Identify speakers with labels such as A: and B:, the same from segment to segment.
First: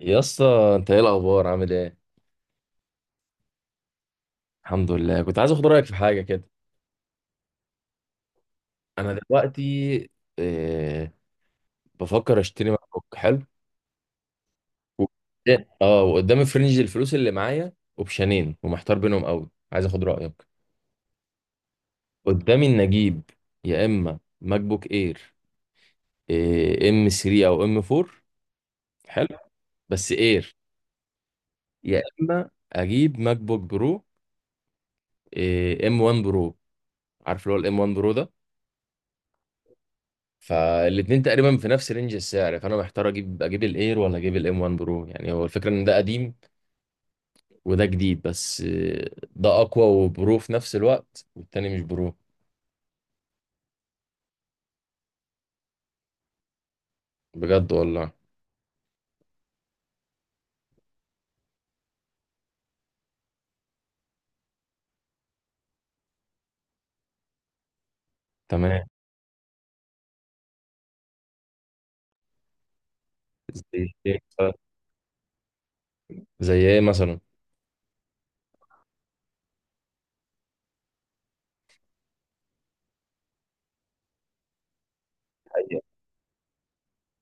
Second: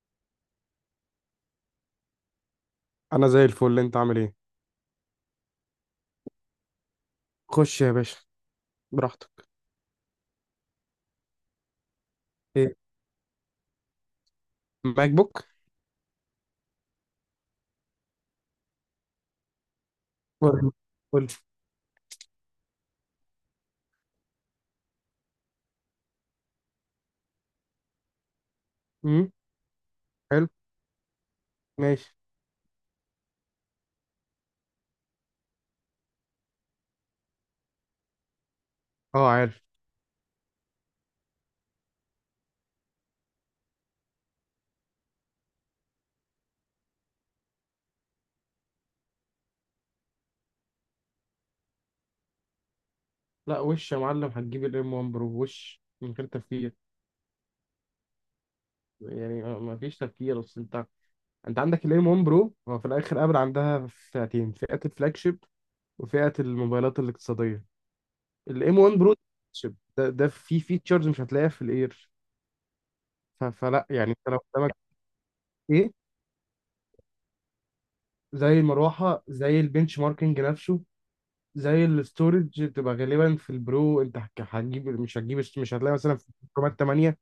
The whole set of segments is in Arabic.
A: يا اسطى، انت ايه الاخبار، عامل ايه؟
B: انا زي الفل. انت عامل ايه؟
A: الحمد لله. كنت عايز اخد رايك في حاجه كده.
B: خش يا باشا،
A: انا
B: براحتك.
A: دلوقتي، إيه بفكر اشتري
B: ايه،
A: ماك بوك حلو. و-
B: ماك بوك؟
A: اه وقدامي في رينج الفلوس اللي معايا، اوبشنين ومحتار بينهم قوي، عايز اخد رايك.
B: قول. قول.
A: قدامي ان اجيب، يا اما ماك بوك اير، ام 3 او ام 4،
B: امم.
A: حلو بس
B: حلو،
A: اير. يا
B: ماشي.
A: اما اجيب ماك بوك برو، ام 1 برو. عارف اللي هو الام 1 برو ده.
B: اه، عارف.
A: فالاتنين تقريبا في نفس رينج السعر، فانا محتار اجيب الاير ولا اجيب الام 1 برو. يعني هو الفكره ان ده قديم وده جديد، بس ده اقوى وبرو في نفس الوقت، والتاني مش برو.
B: لا، وش يا معلم، هتجيب الام 1 برو وش من غير تفكير.
A: بجد والله.
B: يعني ما فيش تفكير، اصل انت عندك الام 1 برو. هو في الاخر ابل عندها فئتين: فئه الفلاج شيب وفئه الموبايلات الاقتصاديه. الام
A: تمام.
B: 1 برو شيب ده فيه فيتشرز مش هتلاقيها في الاير.
A: زي
B: فلا يعني
A: ايه
B: انت لو
A: مثلا؟
B: قدامك. ايه.
A: زي ايه مثلا؟
B: زي المروحه، زي البنش ماركينج نفسه، زي الاستورج بتبقى غالبا في البرو. انت هك- هتجيب مش هتجيب مش هتلاقي مثلا في رامات 8.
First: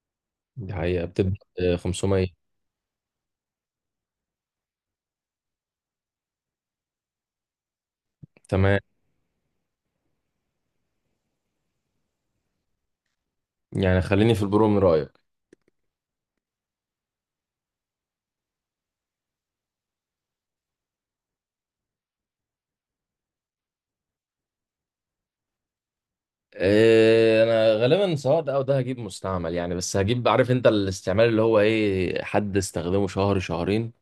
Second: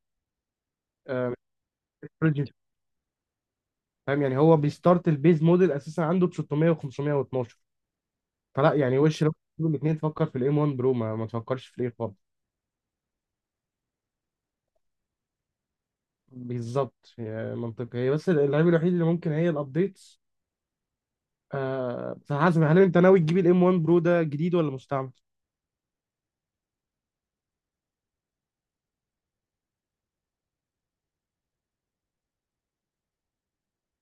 A: دي حقيقه
B: آه،
A: بتبدا 500.
B: الاستورج، فاهم. يعني هو بيستارت البيز موديل اساسا عنده ب 600 و512. فلا
A: تمام.
B: يعني، وش لو تجيب الاثنين، تفكر في الام 1 برو، ما تفكرش في الايه خالص.
A: يعني خليني في البرو من رايك.
B: بالظبط، هي منطقي، هي بس العيب الوحيد اللي ممكن هي الابديتس. آه، فحسب، هل انت ناوي تجيب الام 1 برو ده جديد ولا مستعمل؟
A: انا غالبا سواء ده او ده هجيب مستعمل يعني. بس هجيب، عارف انت الاستعمال اللي هو ايه، حد استخدمه شهر شهرين.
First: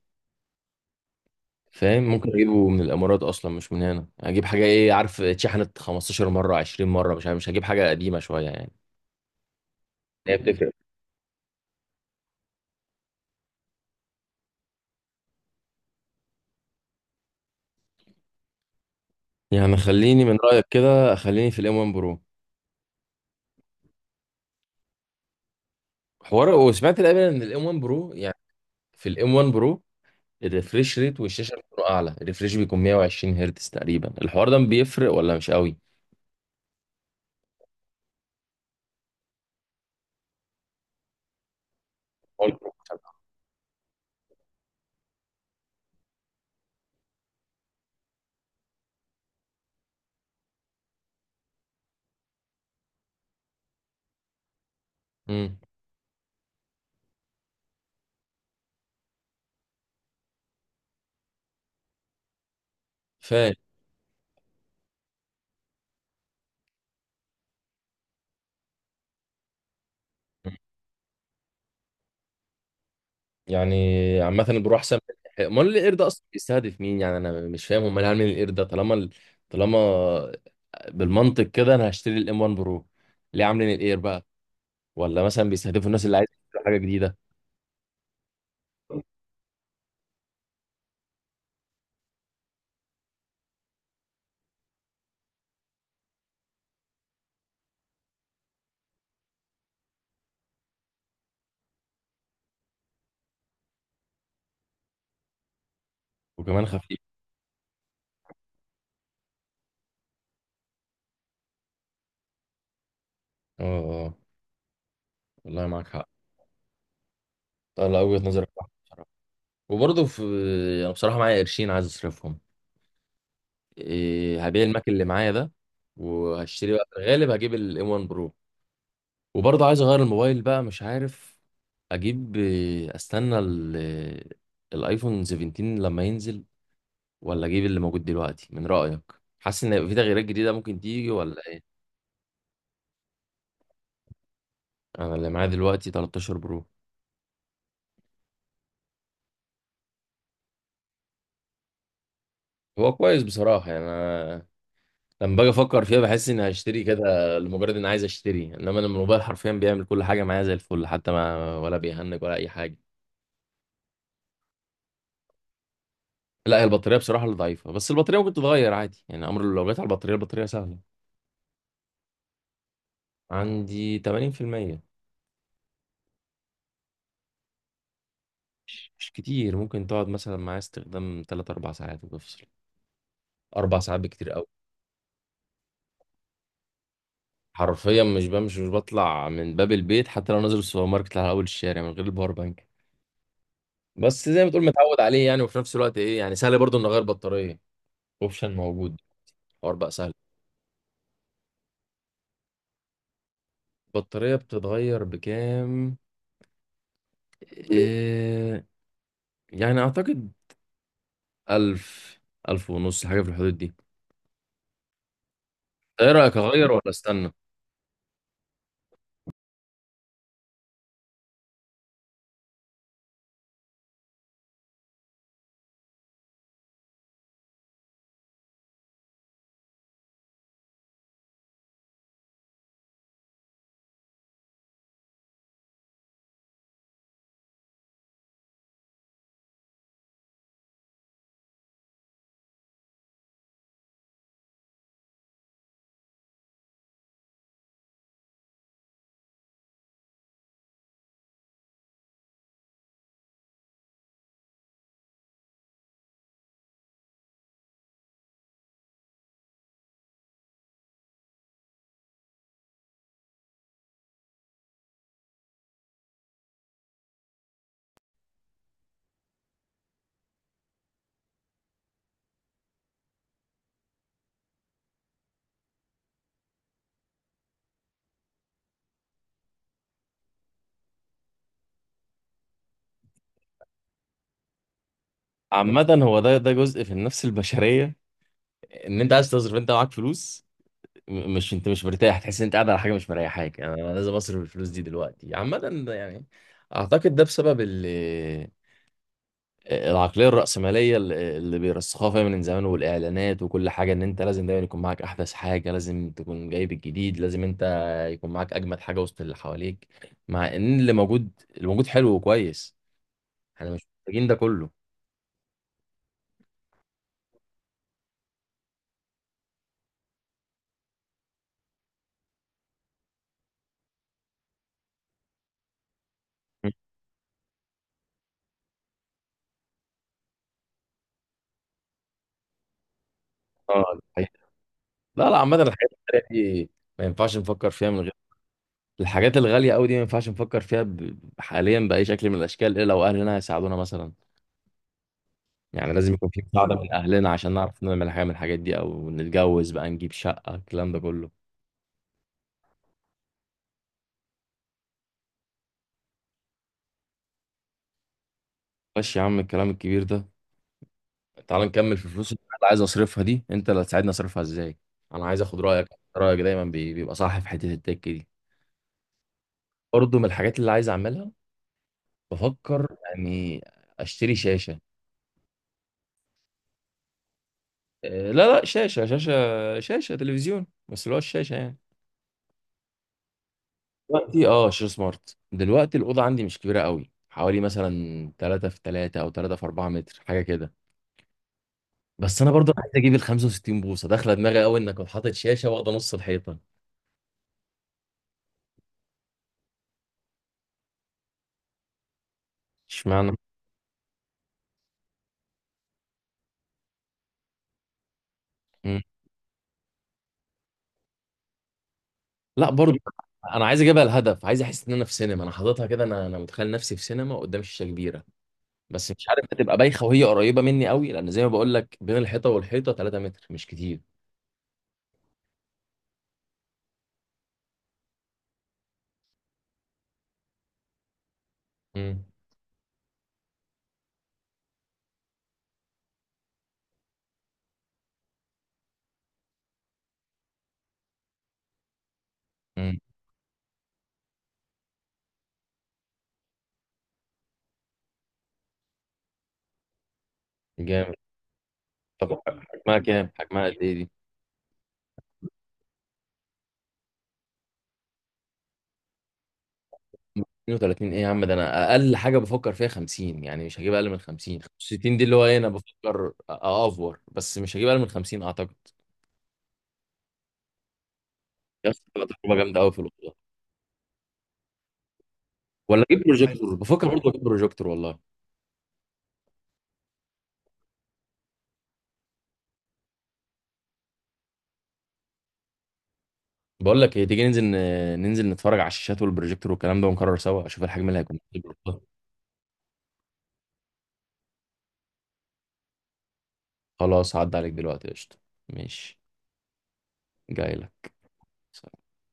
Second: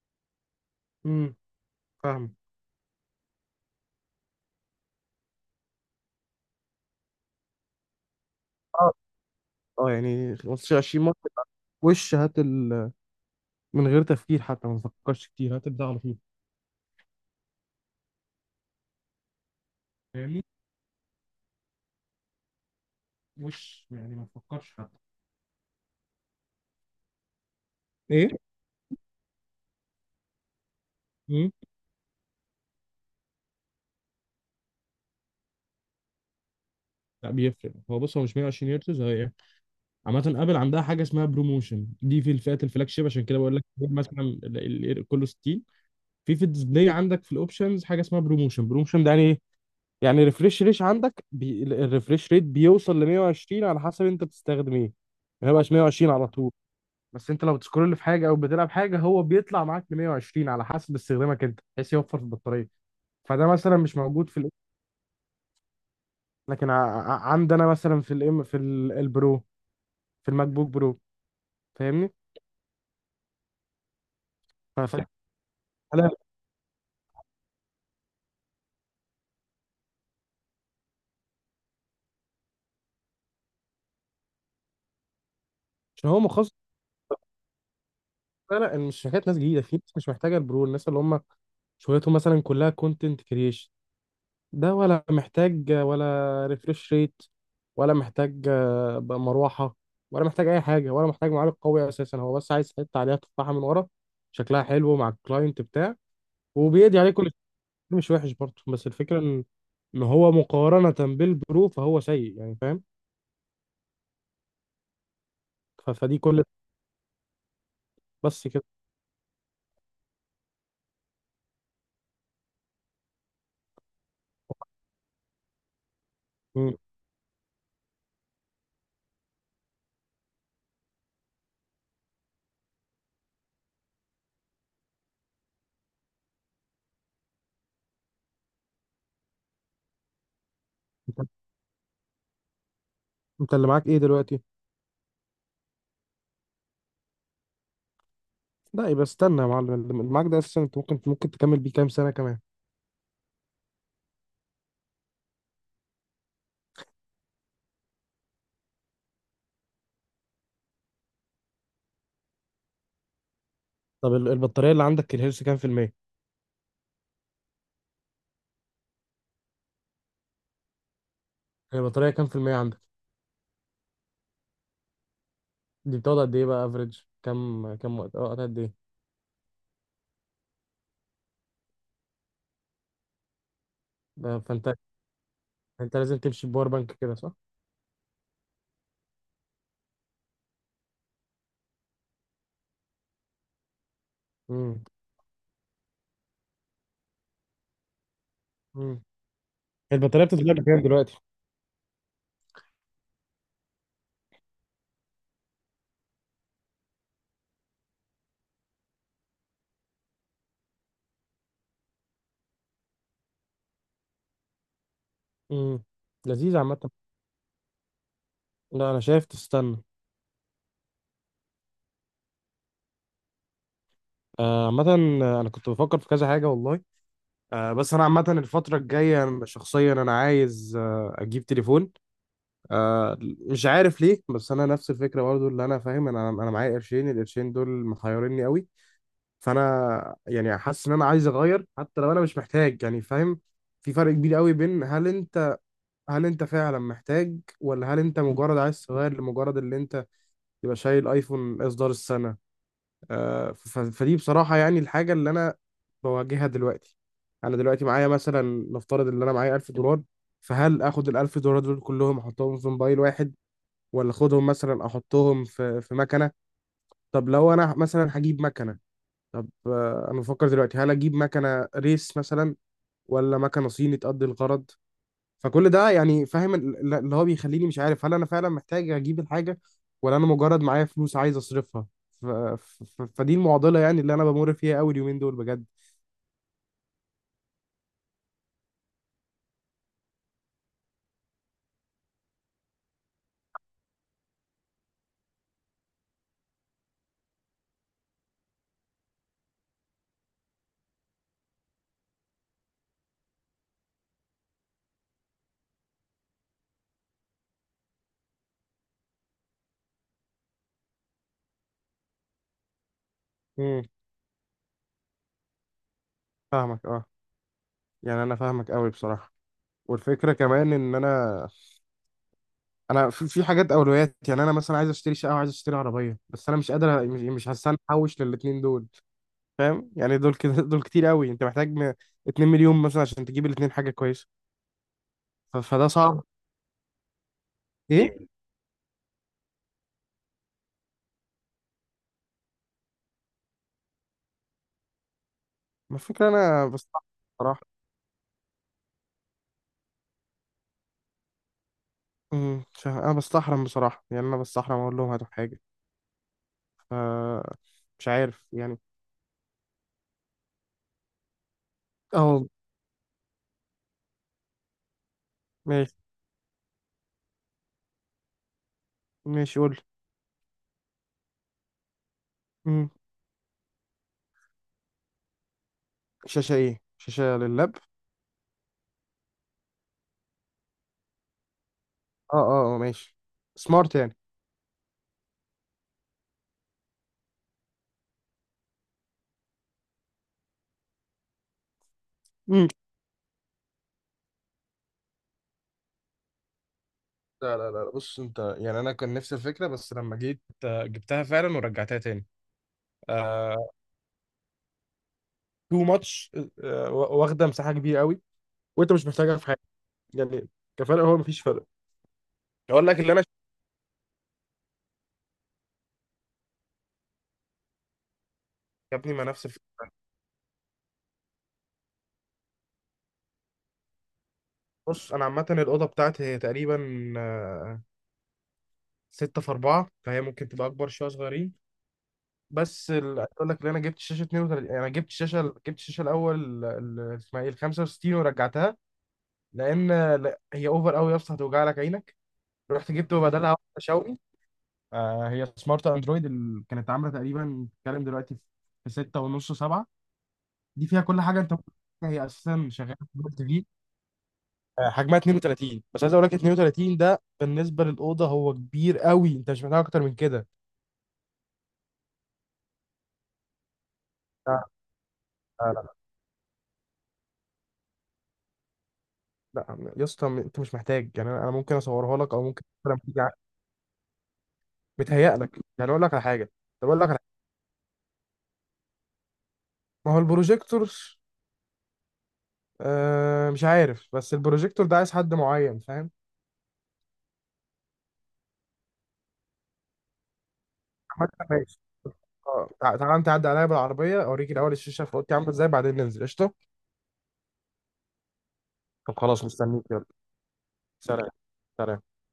B: امم.
A: فاهم، ممكن
B: فاهم.
A: اجيبه من الامارات اصلا مش من هنا. اجيب حاجه، ايه، عارف، اتشحنت 15 مره 20 مره، مش عارف، مش هجيب حاجه قديمه شويه يعني.
B: اه. اه،
A: هي
B: يعني
A: بتفرق.
B: 15 20 مره. وش هات من غير تفكير، حتى ما تفكرش كتير، هات البتاع على طول.
A: يعني خليني من
B: فاهمني؟
A: رايك كده، خليني في الام 1 برو.
B: مش يعني ما تفكرش حتى.
A: حوار، وسمعت الامانه ان الام 1 برو
B: ايه.
A: يعني، في الام 1 برو الريفريش ريت
B: مم.
A: والشاشه بتكون اعلى. الريفريش بيكون 120 هرتز تقريبا. الحوار ده بيفرق ولا مش قوي؟
B: لا، بيفرق. هو، بص، هو مش 120 هرتز، هي ايه؟ عامة ابل عندها حاجة اسمها بروموشن، دي في الفئات الفلاج شيب، عشان كده بقول لك. مثلا كله 60، في الديسبلاي عندك في الاوبشنز حاجة اسمها بروموشن. بروموشن ده يعني ايه؟ يعني ريفريش ريت عندك، الريفريش ريت بيوصل ل 120 على حسب انت بتستخدم ايه، ما
A: امم.
B: بقاش 120 على طول. بس انت لو بتسكرول في حاجة او بتلعب حاجة، هو بيطلع معاك ل 120 على حسب استخدامك انت، بحيث يوفر في البطارية. فده
A: فاهم
B: مثلا مش موجود في، لكن عندنا مثلا في الام، في البرو، في الماك بوك برو، فاهمني؟
A: يعني. عامة
B: ف-
A: البروح سام.
B: ف-
A: امال القرد ده
B: لا،
A: اصلا بيستهدف مين؟ يعني انا مش فاهم هم ليه عاملين القرد ده، طالما بالمنطق كده انا هشتري الام 1 برو. ليه عاملين الاير بقى؟ ولا مثلا بيستهدفوا الناس
B: عشان
A: اللي
B: هو
A: عايزه
B: مخصص.
A: تشتري حاجه جديده؟
B: لا لا، مش حكايه ناس جديده، في ناس مش محتاجه البرو، الناس اللي هم شغلتهم مثلا كلها كونتنت كريشن. ده ولا محتاج ولا ريفرش ريت، ولا محتاج بقى مروحه، ولا محتاج اي حاجه، ولا محتاج معالج قوي اساسا. هو بس عايز حته عليها تفاحه من ورا، شكلها حلو مع الكلاينت بتاع،
A: وكمان
B: وبيدي
A: خفيف.
B: عليه كل شيء. مش وحش برضه، بس الفكره إن هو مقارنه بالبرو فهو سيء، يعني فاهم.
A: اه. والله معاك حق.
B: فدي كل،
A: طلع وجهة نظرك
B: بس كده.
A: صح بصراحة. وبرضه انا بصراحه معايا قرشين عايز اصرفهم. هبيع الماك اللي معايا ده.
B: م.
A: وهشتري بقى، في الغالب هجيب الام 1 برو. وبرضه عايز اغير الموبايل بقى. مش عارف اجيب، استنى الايفون 17 لما ينزل، ولا اجيب اللي موجود دلوقتي من رأيك؟ حاسس ان هيبقى في تغييرات جديدة ممكن تيجي،
B: انت
A: ولا ايه؟
B: انت اللي معاك ايه دلوقتي؟
A: انا اللي معايا دلوقتي 13 برو.
B: لا، يبقى استنى يا معلم. اللي معاك ده اساسا انت ممكن تكمل بيه كام سنه كمان.
A: هو كويس بصراحة. يعني انا لما باجي افكر فيها، بحس اني هشتري كده لمجرد اني عايز اشتري. انما أنا الموبايل حرفيا بيعمل كل حاجة معايا زي الفل، حتى ما ولا بيهنج ولا اي حاجة.
B: طب البطاريه اللي عندك، الهيلث كام في الميه؟
A: لا، هي البطارية بصراحة اللي ضعيفة. بس البطارية ممكن تتغير عادي يعني. امر لو جت على البطارية، البطارية سهلة.
B: البطاريه كام في الميه عندك؟
A: عندي 80%.
B: دي بتقعد قد ايه، بقى افريج كام وقت؟ اه، قد ايه؟
A: مش كتير. ممكن تقعد مثلا معايا استخدام 3 4 ساعات وتفصل. 4 ساعات بكتير
B: ده
A: قوي.
B: فانت لازم تمشي بباور بانك كده، صح؟
A: حرفيا مش بمشي، مش بطلع من باب البيت حتى لو نازل السوبر ماركت على اول الشارع، من غير الباور بانك. بس زي ما تقول
B: امم.
A: متعود عليه يعني. وفي نفس الوقت يعني سهل برضو ان اغير بطاريه. اوبشن موجود.
B: امم.
A: حوار بقى سهل.
B: البطاريه بتتغير بكام دلوقتي؟
A: البطاريه بتتغير بكام؟ إيه يعني اعتقد 1000، 1000 ونص حاجه في الحدود دي.
B: امم.
A: ايه رايك،
B: لذيذ،
A: اغير ولا
B: عامه.
A: استنى؟
B: لا، انا شايف تستنى. عامه، انا كنت بفكر في كذا حاجه والله. بس انا عامه الفتره الجايه، أنا شخصيا انا عايز اجيب تليفون. مش عارف ليه، بس انا نفس الفكره برضو اللي انا فاهم. انا معايا قرشين، القرشين دول محيرني قوي. فانا يعني حاسس ان انا عايز اغير حتى لو انا مش محتاج، يعني فاهم؟ في فرق كبير قوي بين هل انت فعلا محتاج، ولا هل انت مجرد عايز تغير لمجرد اللي انت تبقى شايل ايفون اصدار السنه. فدي بصراحه يعني الحاجه اللي انا بواجهها دلوقتي. انا دلوقتي معايا مثلا، نفترض ان انا معايا 1000 دولار. فهل اخد ال 1000 دولار دول كلهم احطهم في موبايل واحد، ولا اخدهم مثلا احطهم في مكنه؟ طب لو انا مثلا هجيب مكنه، طب انا بفكر دلوقتي، هل اجيب مكنه ريس مثلا، ولا مكنه صيني تقضي الغرض؟ فكل ده يعني، فاهم، اللي هو بيخليني مش عارف، هل انا فعلا محتاج اجيب الحاجه، ولا انا مجرد معايا فلوس عايز اصرفها. فدي المعضله يعني اللي انا بمر فيها قوي اليومين دول بجد.
A: عامه هو ده جزء في النفس البشريه. ان انت عايز تصرف، انت معاك فلوس. مش انت مش مرتاح، تحس ان انت قاعد على حاجه مش مريحاك يعني. أنا لازم اصرف الفلوس دي دلوقتي. عامه ده يعني، اعتقد ده بسبب العقليه الراسماليه اللي بيرسخوها فيها من زمان، والاعلانات وكل حاجه، ان انت لازم دايما يكون معاك احدث حاجه، لازم تكون جايب الجديد، لازم انت يكون معاك اجمد حاجه وسط اللي حواليك. مع ان اللي موجود حلو وكويس. احنا
B: امم.
A: مش محتاجين ده كله.
B: فاهمك، اه. يعني انا فاهمك قوي بصراحه. والفكره كمان ان انا في حاجات اولويات. يعني انا مثلا عايز اشتري شقه وعايز اشتري عربيه، بس انا مش قادر، مش هستنى احوش للاتنين دول، فاهم؟ يعني دول كده دول كتير قوي. انت محتاج 2 مليون مثلا عشان تجيب الاتنين
A: اه،
B: حاجه كويسه.
A: الحقيقة. لا، لا، عامه
B: فده
A: الحاجات
B: صعب.
A: التانية دي، ما ينفعش نفكر فيها من غير.
B: ايه.
A: الحاجات الغالية أوي دي ما ينفعش نفكر فيها حاليا بأي شكل من الأشكال، إلا لو أهلنا هيساعدونا مثلا. يعني
B: ما
A: لازم يكون
B: الفكره
A: في
B: انا
A: مساعدة من
B: بستحرم
A: أهلنا عشان
B: بصراحه.
A: نعرف نعمل حاجة من الحاجات دي، أو نتجوز بقى، نجيب شقة، الكلام ده كله.
B: امم، مش عارف، انا بستحرم بصراحه، يعني انا بستحرم اقول لهم هاتوا حاجه. ف مش عارف يعني.
A: ماشي يا عم الكلام الكبير ده. تعال نكمل في الفلوس اللي
B: اه،
A: أنا عايز أصرفها دي. أنت اللي هتساعدني أصرفها إزاي. أنا عايز أخد رأيك.
B: ماشي.
A: رأيك دايما بيبقى صح في حتة التك دي.
B: ماشي، قول لي.
A: برضه من الحاجات اللي عايز أعملها،
B: امم.
A: بفكر يعني أشتري شاشة.
B: شاشه ايه؟ شاشه لللاب؟
A: إيه، لا لا، شاشة تلفزيون، بس اللي هو الشاشة يعني.
B: اه. اه. ماشي. سمارت.
A: دلوقتي اه شير سمارت. دلوقتي الاوضه عندي مش كبيره قوي، حوالي مثلا 3 في 3 او 3 في 4 متر، حاجه كده. بس انا
B: يعني
A: برضو عايز اجيب ال 65 بوصه. داخله دماغي قوي انك حاطط شاشه واخده نص الحيطه.
B: لا لا لا، بص انت، يعني انا كان نفس الفكره، بس لما جيت جبتها فعلا ورجعتها تاني.
A: اشمعنى؟
B: آه، تو ماتش، واخده مساحه كبيره قوي، وانت
A: مم.
B: مش محتاجها في حاجه. يعني كفرق هو مفيش فرق.
A: لا
B: اقول
A: برضو.
B: لك اللي انا شايفه،
A: انا عايز اجيبها. الهدف عايز احس ان انا في سينما. انا حاططها كده، انا متخيل نفسي في سينما قدام شاشه كبيره.
B: يا
A: بس
B: ابني مع
A: مش عارف
B: نفس
A: هتبقى
B: الفكره.
A: بايخه وهي قريبه مني قوي، لان زي ما بقول لك بين الحيطه والحيطه 3 متر، مش كتير.
B: بص انا عامه الاوضه بتاعتي هي تقريبا آه، ستة في أربعة، فهي ممكن تبقى اكبر شويه، صغيرين.
A: امم
B: بس عايز اقول لك، اللي انا جبت شاشه 32، انا جبت شاشه جبت الشاشه الاول، اسمها ايه، ال 65 ورجعتها، لان لا، هي اوفر قوي يا اسطى، هتوجع لك عينك. رحت
A: امم
B: جبت بدلها واحدة شاومي. هي سمارت اندرويد، اللي كانت عامله تقريبا، بتتكلم دلوقتي، في 6 ونص 7. دي فيها
A: جامد.
B: كل حاجه انت ممكن تتخيلها. هي
A: طب
B: اساسا شغاله في جوجل تي
A: حجمها
B: في.
A: قد ايه دي؟
B: حجمها 32، بس عايز اقول لك 32 ده بالنسبه للاوضه هو كبير قوي، انت مش محتاج اكتر من كده.
A: 32 ايه يا عم؟ ده انا اقل حاجه بفكر فيها 50 يعني. مش هجيب اقل من 50.
B: لا
A: 65 دي اللي هو ايه، انا
B: لا لا
A: بفكر اوفر. بس مش هجيب اقل من 50 اعتقد.
B: لا. يا اسطى، انت مش محتاج، يعني انا ممكن
A: يا اسطى
B: اصورها
A: تبقى
B: لك، او
A: تجربه
B: ممكن
A: جامده قوي في
B: لما تيجي
A: الاوضه.
B: متهيأ لك، يعني اقول
A: ولا
B: لك على
A: اجيب
B: حاجه.
A: بروجيكتور؟
B: طب اقول
A: بفكر
B: لك على حاجه،
A: برضه اجيب بروجيكتور والله.
B: ما هو البروجيكتور. مش عارف، بس البروجيكتور ده عايز حد معين، فاهم.
A: بقول لك ايه، تيجي ننزل ننزل نتفرج على الشاشات والبروجيكتور والكلام ده، ونكرر سوا اشوف الحجم اللي هيكون في
B: عامة،
A: الأوضة.
B: اه، تعالى انت عدى عليا بالعربيه، اوريك الاول الشاشه في اوضتي عامله ازاي، بعدين ننزل. قشطه.
A: خلاص هعدي عليك دلوقتي قشطه.
B: طب
A: ماشي.
B: خلاص، مستنيك، يلا.
A: جاي لك.
B: سلام. سلام.